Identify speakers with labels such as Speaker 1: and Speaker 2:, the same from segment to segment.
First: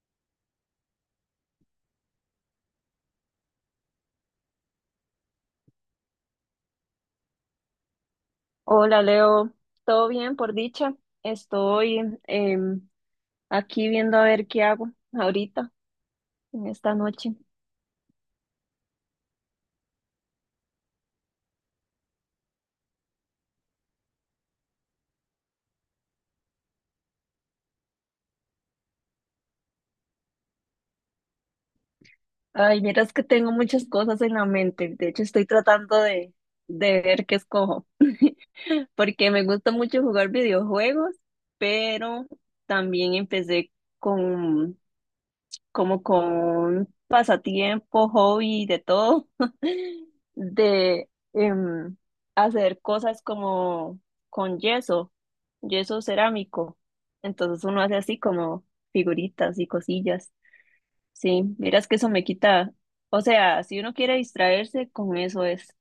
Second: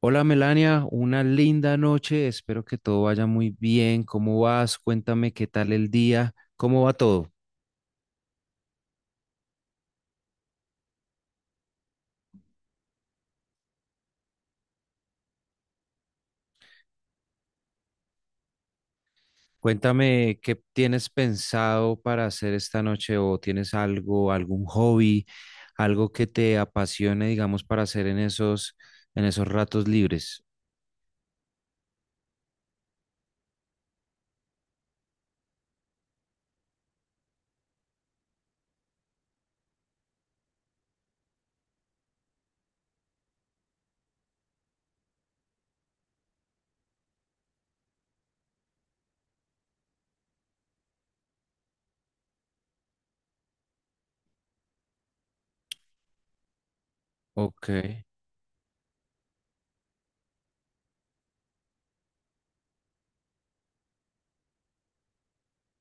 Speaker 1: Hola Melania, una linda noche, espero que todo vaya muy bien. ¿Cómo vas? Cuéntame qué tal el día, cómo va todo.
Speaker 2: Hola Leo, ¿todo bien por dicha? Estoy em, aquí viendo a ver qué hago ahorita, en esta noche.
Speaker 1: Cuéntame qué tienes pensado para hacer esta noche o tienes algo, algún hobby, algo que te apasione, digamos, para hacer en esos ratos libres.
Speaker 2: Ay, miras que tengo muchas cosas en la mente. De hecho, estoy tratando de ver qué escojo, porque me gusta mucho jugar videojuegos, pero también empecé con como con pasatiempo, hobby, de todo, de hacer cosas como con yeso, yeso cerámico. Entonces
Speaker 1: Ok,
Speaker 2: uno hace así como figuritas y cosillas. Sí, miras que eso me quita, o sea, si uno quiere distraerse, con eso es,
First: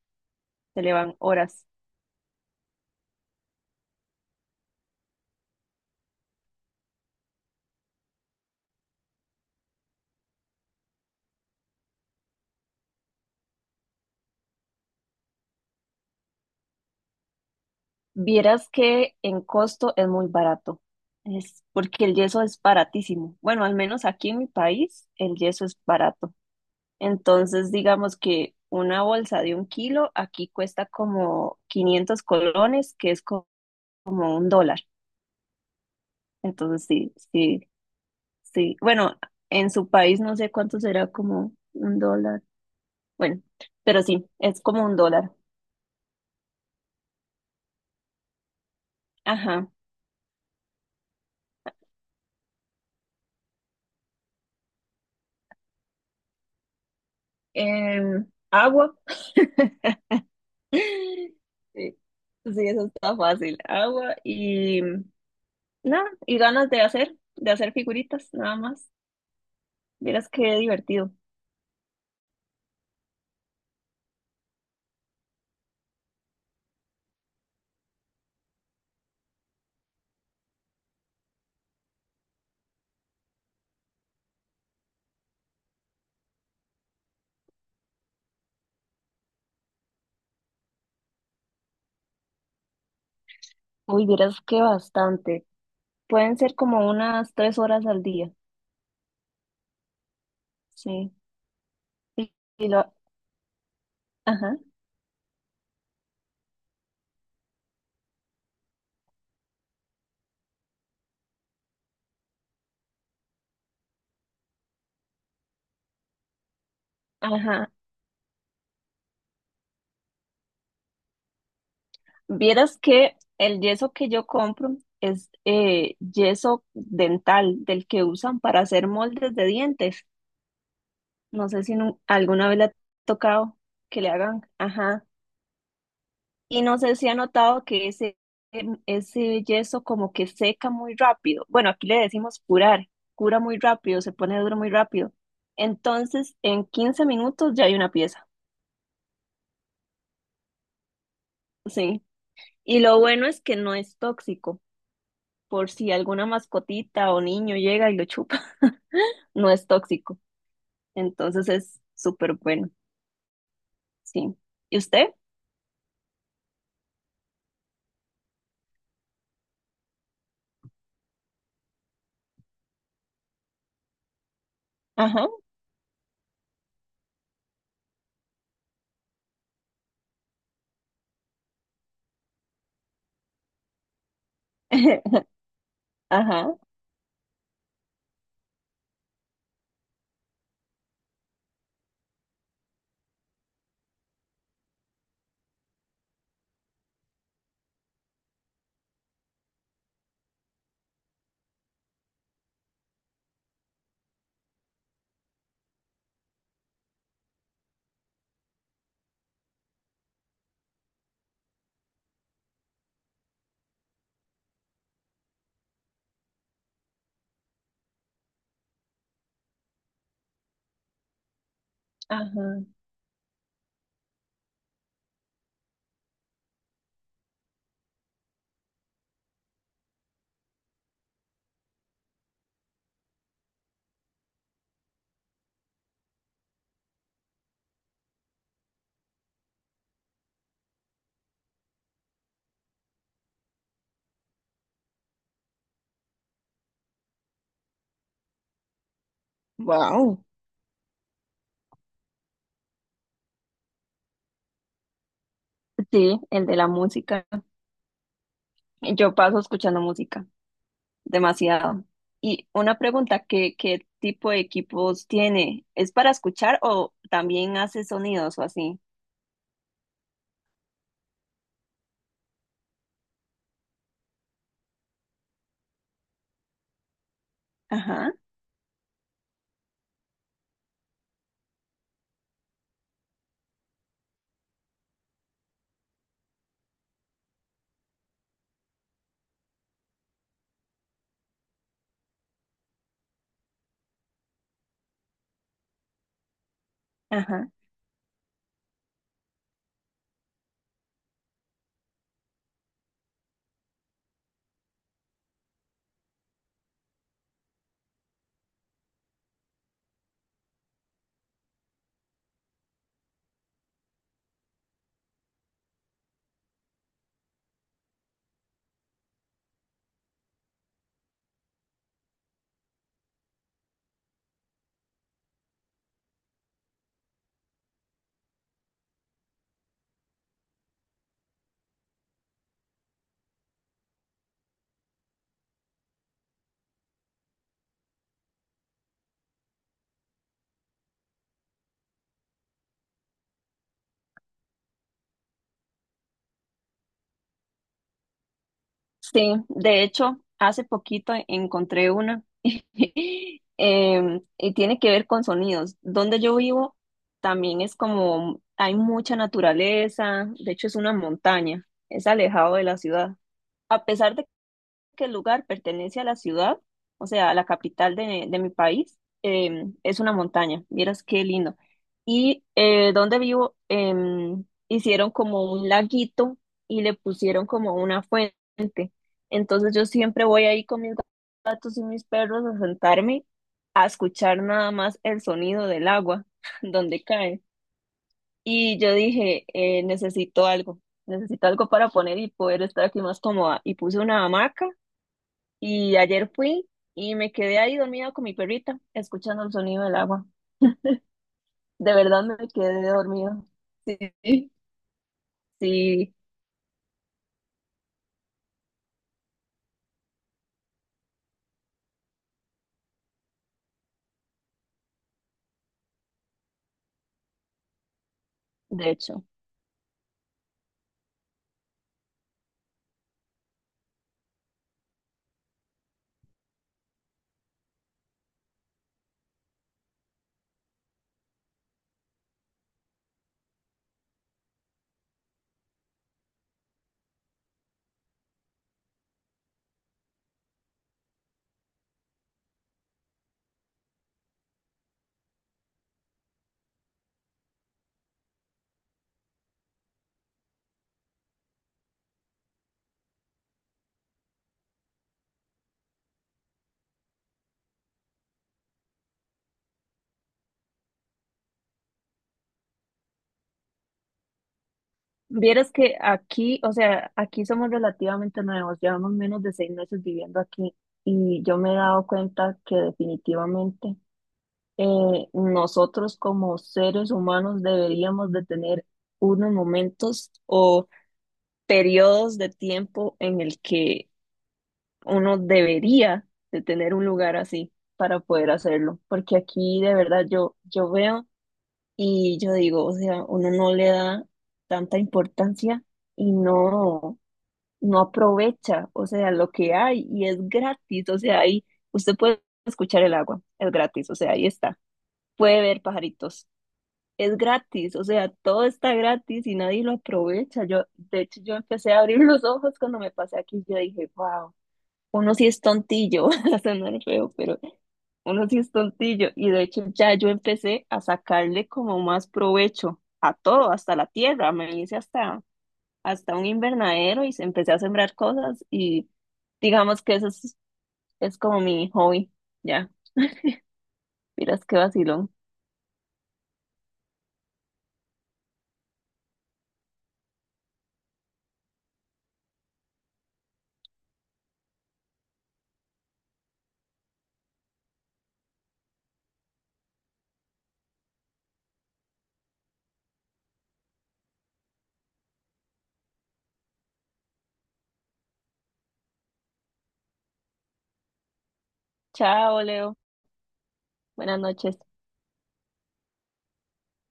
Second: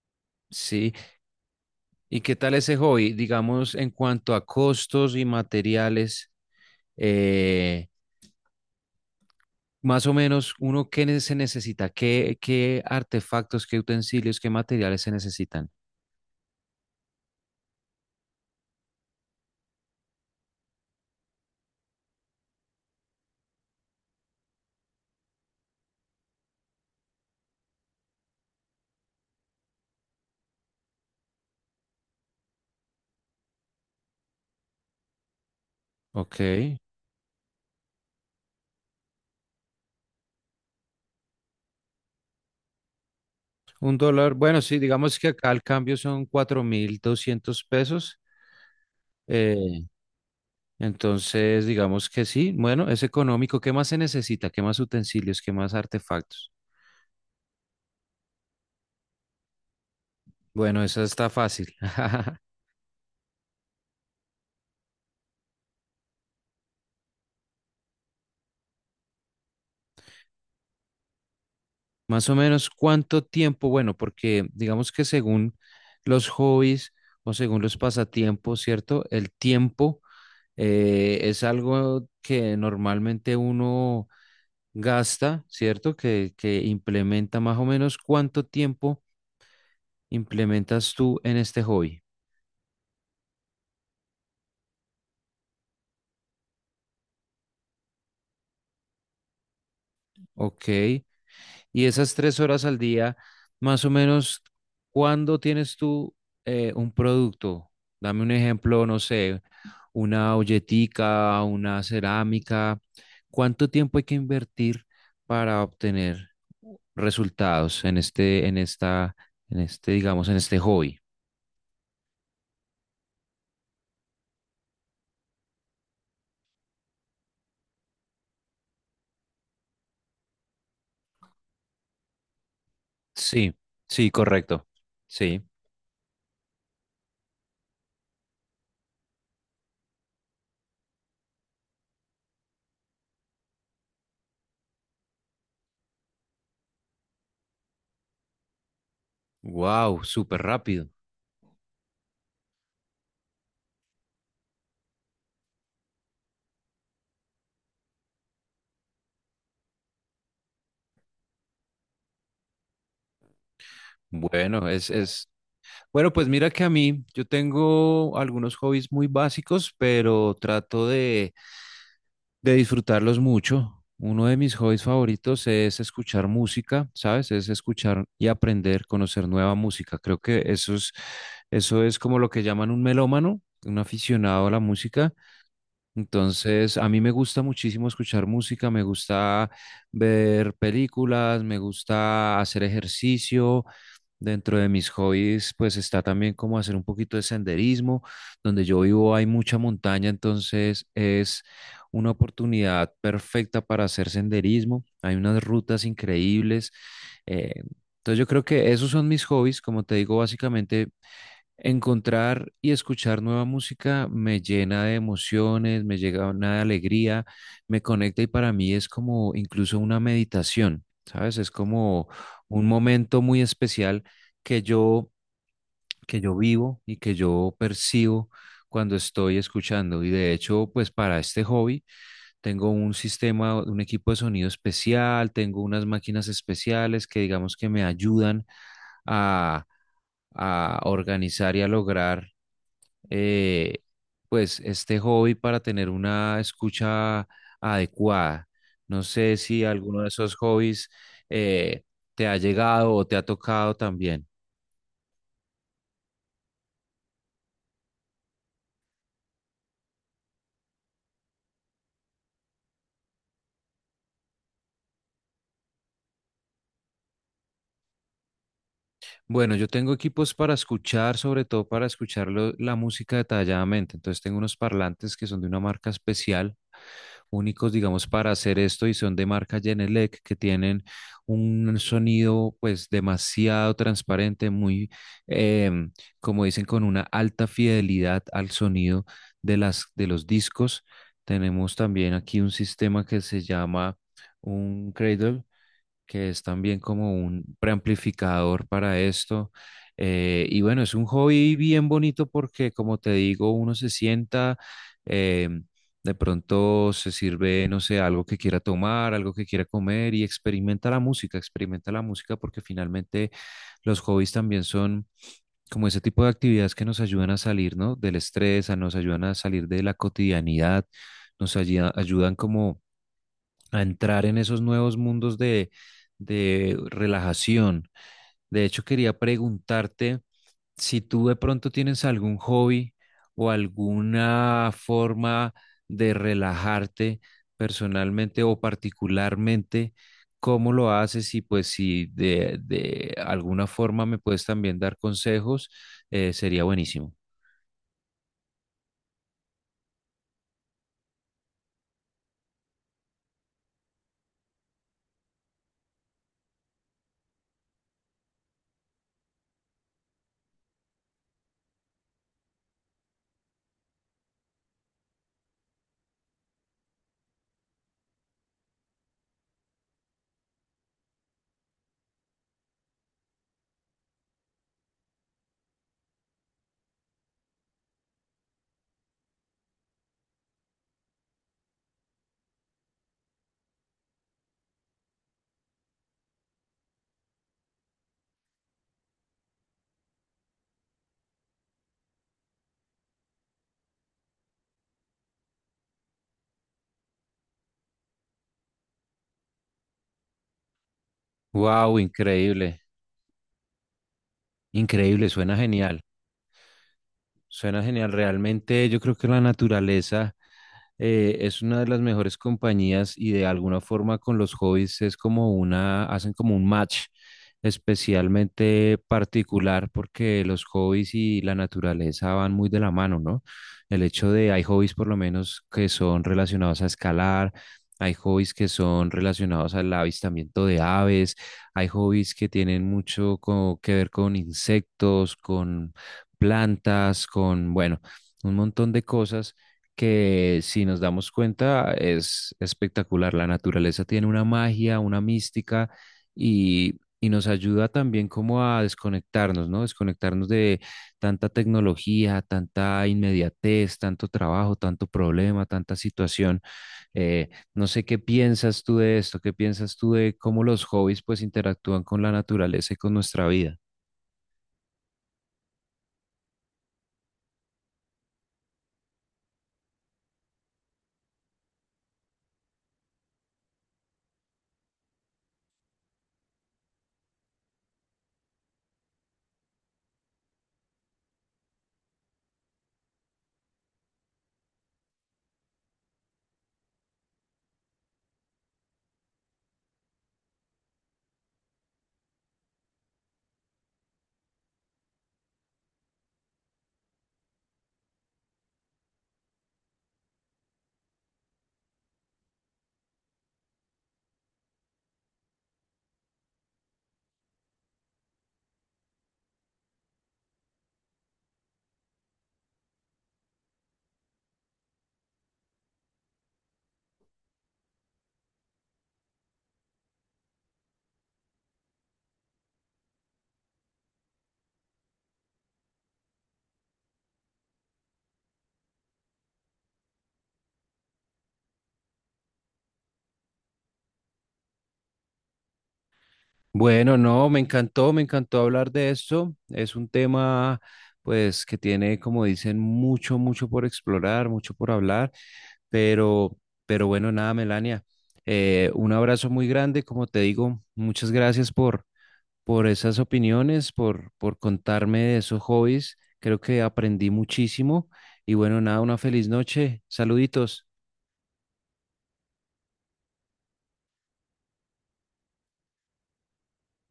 Speaker 2: se le
Speaker 1: sí.
Speaker 2: van horas.
Speaker 1: ¿Y qué tal ese hobby? Digamos, en cuanto a costos y materiales, eh, más o menos, uno, ¿qué se necesita? ¿Qué, qué artefactos, qué utensilios, qué materiales se necesitan?
Speaker 2: Vieras que en costo es muy barato. Es porque el yeso es baratísimo. Bueno, al menos aquí en mi país el yeso es barato. Entonces, digamos que una bolsa de 1 kilo aquí cuesta como 500 colones, que es como $1.
Speaker 1: Ok.
Speaker 2: Entonces, sí, sí, sí. Bueno, en su país no sé cuánto será como $1. Bueno,
Speaker 1: Un
Speaker 2: pero sí,
Speaker 1: dólar, bueno,
Speaker 2: es
Speaker 1: sí,
Speaker 2: como un
Speaker 1: digamos que
Speaker 2: dólar.
Speaker 1: acá el cambio son 4.200 pesos.
Speaker 2: Ajá.
Speaker 1: eh, entonces, digamos que sí, bueno, es económico. ¿Qué más se necesita? ¿Qué más utensilios? ¿Qué más artefactos?
Speaker 2: Agua.
Speaker 1: Bueno, esa está fácil.
Speaker 2: Sí, sí, eso está fácil. Agua y nada, y ganas de hacer figuritas, nada más. Vieras qué divertido.
Speaker 1: Más o menos, ¿cuánto tiempo? Bueno, porque digamos que según los hobbies o según los pasatiempos, ¿cierto? El tiempo, es algo que normalmente uno gasta, ¿cierto? Que implementa más o menos cuánto tiempo implementas tú en este hobby.
Speaker 2: Uy, vieras que bastante. Pueden ser como unas 3 horas al día,
Speaker 1: Ok,
Speaker 2: sí.
Speaker 1: y esas
Speaker 2: Y,
Speaker 1: tres horas
Speaker 2: y
Speaker 1: al
Speaker 2: lo,
Speaker 1: día, más o menos,
Speaker 2: ajá,
Speaker 1: ¿cuándo tienes tú un producto? Dame un ejemplo, no sé, una olletica, una cerámica. ¿Cuánto tiempo hay que invertir para obtener
Speaker 2: ajá.
Speaker 1: resultados en este, digamos, en este hobby?
Speaker 2: Vieras que el yeso que yo compro es yeso dental, del que usan para hacer moldes de dientes. No sé si alguna vez le ha
Speaker 1: Sí,
Speaker 2: tocado que
Speaker 1: sí,
Speaker 2: le hagan,
Speaker 1: correcto.
Speaker 2: ajá.
Speaker 1: Sí.
Speaker 2: Y no sé si ha notado que ese yeso como que seca muy rápido. Bueno, aquí le decimos curar, cura muy rápido, se pone duro muy rápido. Entonces, en 15 minutos ya hay una pieza.
Speaker 1: Wow, súper rápido.
Speaker 2: Sí. Y lo bueno es que no es tóxico, por si alguna mascotita o niño llega y lo chupa, no es tóxico. Entonces es súper bueno, sí.
Speaker 1: Bueno,
Speaker 2: ¿Y
Speaker 1: es,
Speaker 2: usted?
Speaker 1: es, Bueno, pues mira que a mí yo tengo algunos hobbies muy básicos, pero trato de disfrutarlos mucho. Uno de mis hobbies
Speaker 2: Ajá,
Speaker 1: favoritos es escuchar música, ¿sabes? Es escuchar y aprender, conocer nueva música. Creo que eso es como lo que llaman un melómano, un aficionado a la música.
Speaker 2: ajá,
Speaker 1: Entonces, a mí me gusta muchísimo escuchar música, me gusta ver películas, me gusta hacer ejercicio. Dentro de mis hobbies, pues está también como hacer un poquito de senderismo. Donde yo vivo hay mucha montaña, entonces es una oportunidad perfecta para hacer senderismo. Hay unas rutas increíbles. eh, entonces yo creo que esos son mis hobbies. Como te digo, básicamente encontrar y escuchar nueva música me llena de emociones, me llega una alegría, me conecta y para mí es como incluso una meditación, ¿sabes? Es como
Speaker 2: ajá.
Speaker 1: un momento muy especial que yo, que yo vivo y que yo percibo cuando estoy escuchando. Y de hecho, pues para este hobby tengo un sistema, un equipo de sonido especial, tengo unas máquinas especiales que digamos que me ayudan a, a organizar y a lograr, eh, pues este hobby, para tener una escucha adecuada. No sé si alguno de
Speaker 2: Wow.
Speaker 1: esos hobbies eh, te ha llegado o te ha tocado también.
Speaker 2: Sí, el de la música. Yo paso escuchando música, demasiado. Y una pregunta, ¿qué, qué tipo de equipos tiene? ¿Es para escuchar o también hace sonidos o así?
Speaker 1: Bueno, yo tengo equipos para escuchar, sobre todo para escuchar la música detalladamente. Entonces tengo unos parlantes que son de una marca especial, únicos, digamos,
Speaker 2: Ajá,
Speaker 1: para hacer esto y son de marca Genelec, que tienen un sonido pues demasiado transparente, muy, em, como dicen, con una alta fidelidad al sonido de de los discos. Tenemos también aquí un sistema que se llama un cradle, que es también como
Speaker 2: ajá.
Speaker 1: un preamplificador para esto. Y bueno, es un hobby bien bonito porque, como te digo, uno se sienta, eh, de pronto se sirve, no sé, algo que quiera tomar, algo que quiera comer y experimenta la música porque finalmente los hobbies también son como ese tipo de actividades que nos ayudan a salir, ¿no? Del estrés, nos ayudan a salir de la cotidianidad, ayudan como a entrar en esos nuevos mundos de relajación. De hecho, quería preguntarte si tú de pronto tienes algún hobby o alguna forma de relajarte personalmente o particularmente, cómo lo haces y pues si de, de alguna forma me puedes también dar consejos. Sería buenísimo.
Speaker 2: Sí, de hecho, hace poquito encontré una y tiene que ver con sonidos. Donde yo vivo también es como hay mucha naturaleza, de hecho es una montaña, es alejado de la ciudad. A pesar de que el lugar pertenece a la ciudad, o sea, a la capital de mi país, es una montaña. Vieras qué lindo. Y donde vivo, hicieron como un laguito y le pusieron como una fuente. Entonces yo siempre voy ahí con mis gatos y mis perros a sentarme a escuchar nada más el sonido del agua donde cae. Y yo dije, necesito algo, para poner y poder estar aquí más cómoda. Y puse una hamaca y ayer fui y me quedé ahí dormida con mi perrita, escuchando el sonido del agua. De
Speaker 1: Wow,
Speaker 2: verdad me
Speaker 1: increíble,
Speaker 2: quedé dormida. Sí,
Speaker 1: increíble, suena genial.
Speaker 2: sí,
Speaker 1: Suena genial. Realmente yo creo que la naturaleza, es una de las mejores compañías y de alguna forma con los hobbies es como una, hacen como un match
Speaker 2: de
Speaker 1: especialmente
Speaker 2: hecho.
Speaker 1: particular porque los hobbies y la naturaleza van muy de la mano, ¿no? El hecho de hay hobbies por lo menos que son relacionados a escalar, hay hobbies que son relacionados al avistamiento de aves, hay hobbies que tienen mucho que ver con insectos, con plantas, con, bueno, un montón de cosas que si nos damos cuenta es espectacular. La naturaleza tiene una magia, una mística y nos ayuda también como a desconectarnos, ¿no? Desconectarnos de tanta tecnología, tanta inmediatez, tanto trabajo, tanto problema, tanta situación. Eh, no sé qué piensas tú de esto, qué piensas tú de cómo los hobbies pues interactúan con la naturaleza y con nuestra vida.
Speaker 2: Vieras que aquí, o sea, aquí somos relativamente nuevos, llevamos menos de 6 meses viviendo aquí y yo me he dado cuenta que definitivamente nosotros como seres humanos deberíamos de tener unos momentos o periodos de tiempo en el que uno debería de tener un lugar así para poder hacerlo, porque aquí de verdad yo veo y yo digo, o sea, uno no le da tanta importancia y no, no aprovecha, o sea, lo que hay y es gratis, o sea, ahí usted puede escuchar el agua, es gratis, o sea, ahí está, puede ver pajaritos. Es gratis, o sea, todo está gratis y nadie lo aprovecha. Yo, de hecho, yo empecé a abrir los ojos cuando me pasé aquí. Yo dije, wow, uno sí es tontillo, va a sonar feo, pero uno sí es tontillo. Y de hecho ya yo empecé a sacarle como más provecho a todo, hasta la tierra. Me hice hasta un invernadero y empecé a sembrar cosas y digamos que eso es como mi hobby. Ya, miras qué vacilón.
Speaker 1: Bueno, no, me encantó hablar de esto. Es un tema, pues, que tiene, como dicen, mucho, mucho por explorar, mucho por hablar, pero, pero bueno, nada, Melania. Un abrazo muy grande, como te digo, muchas gracias por esas opiniones, por contarme de esos hobbies. Creo que aprendí muchísimo y bueno, nada, una feliz noche. Saluditos.
Speaker 2: Chao, Leo. Buenas noches.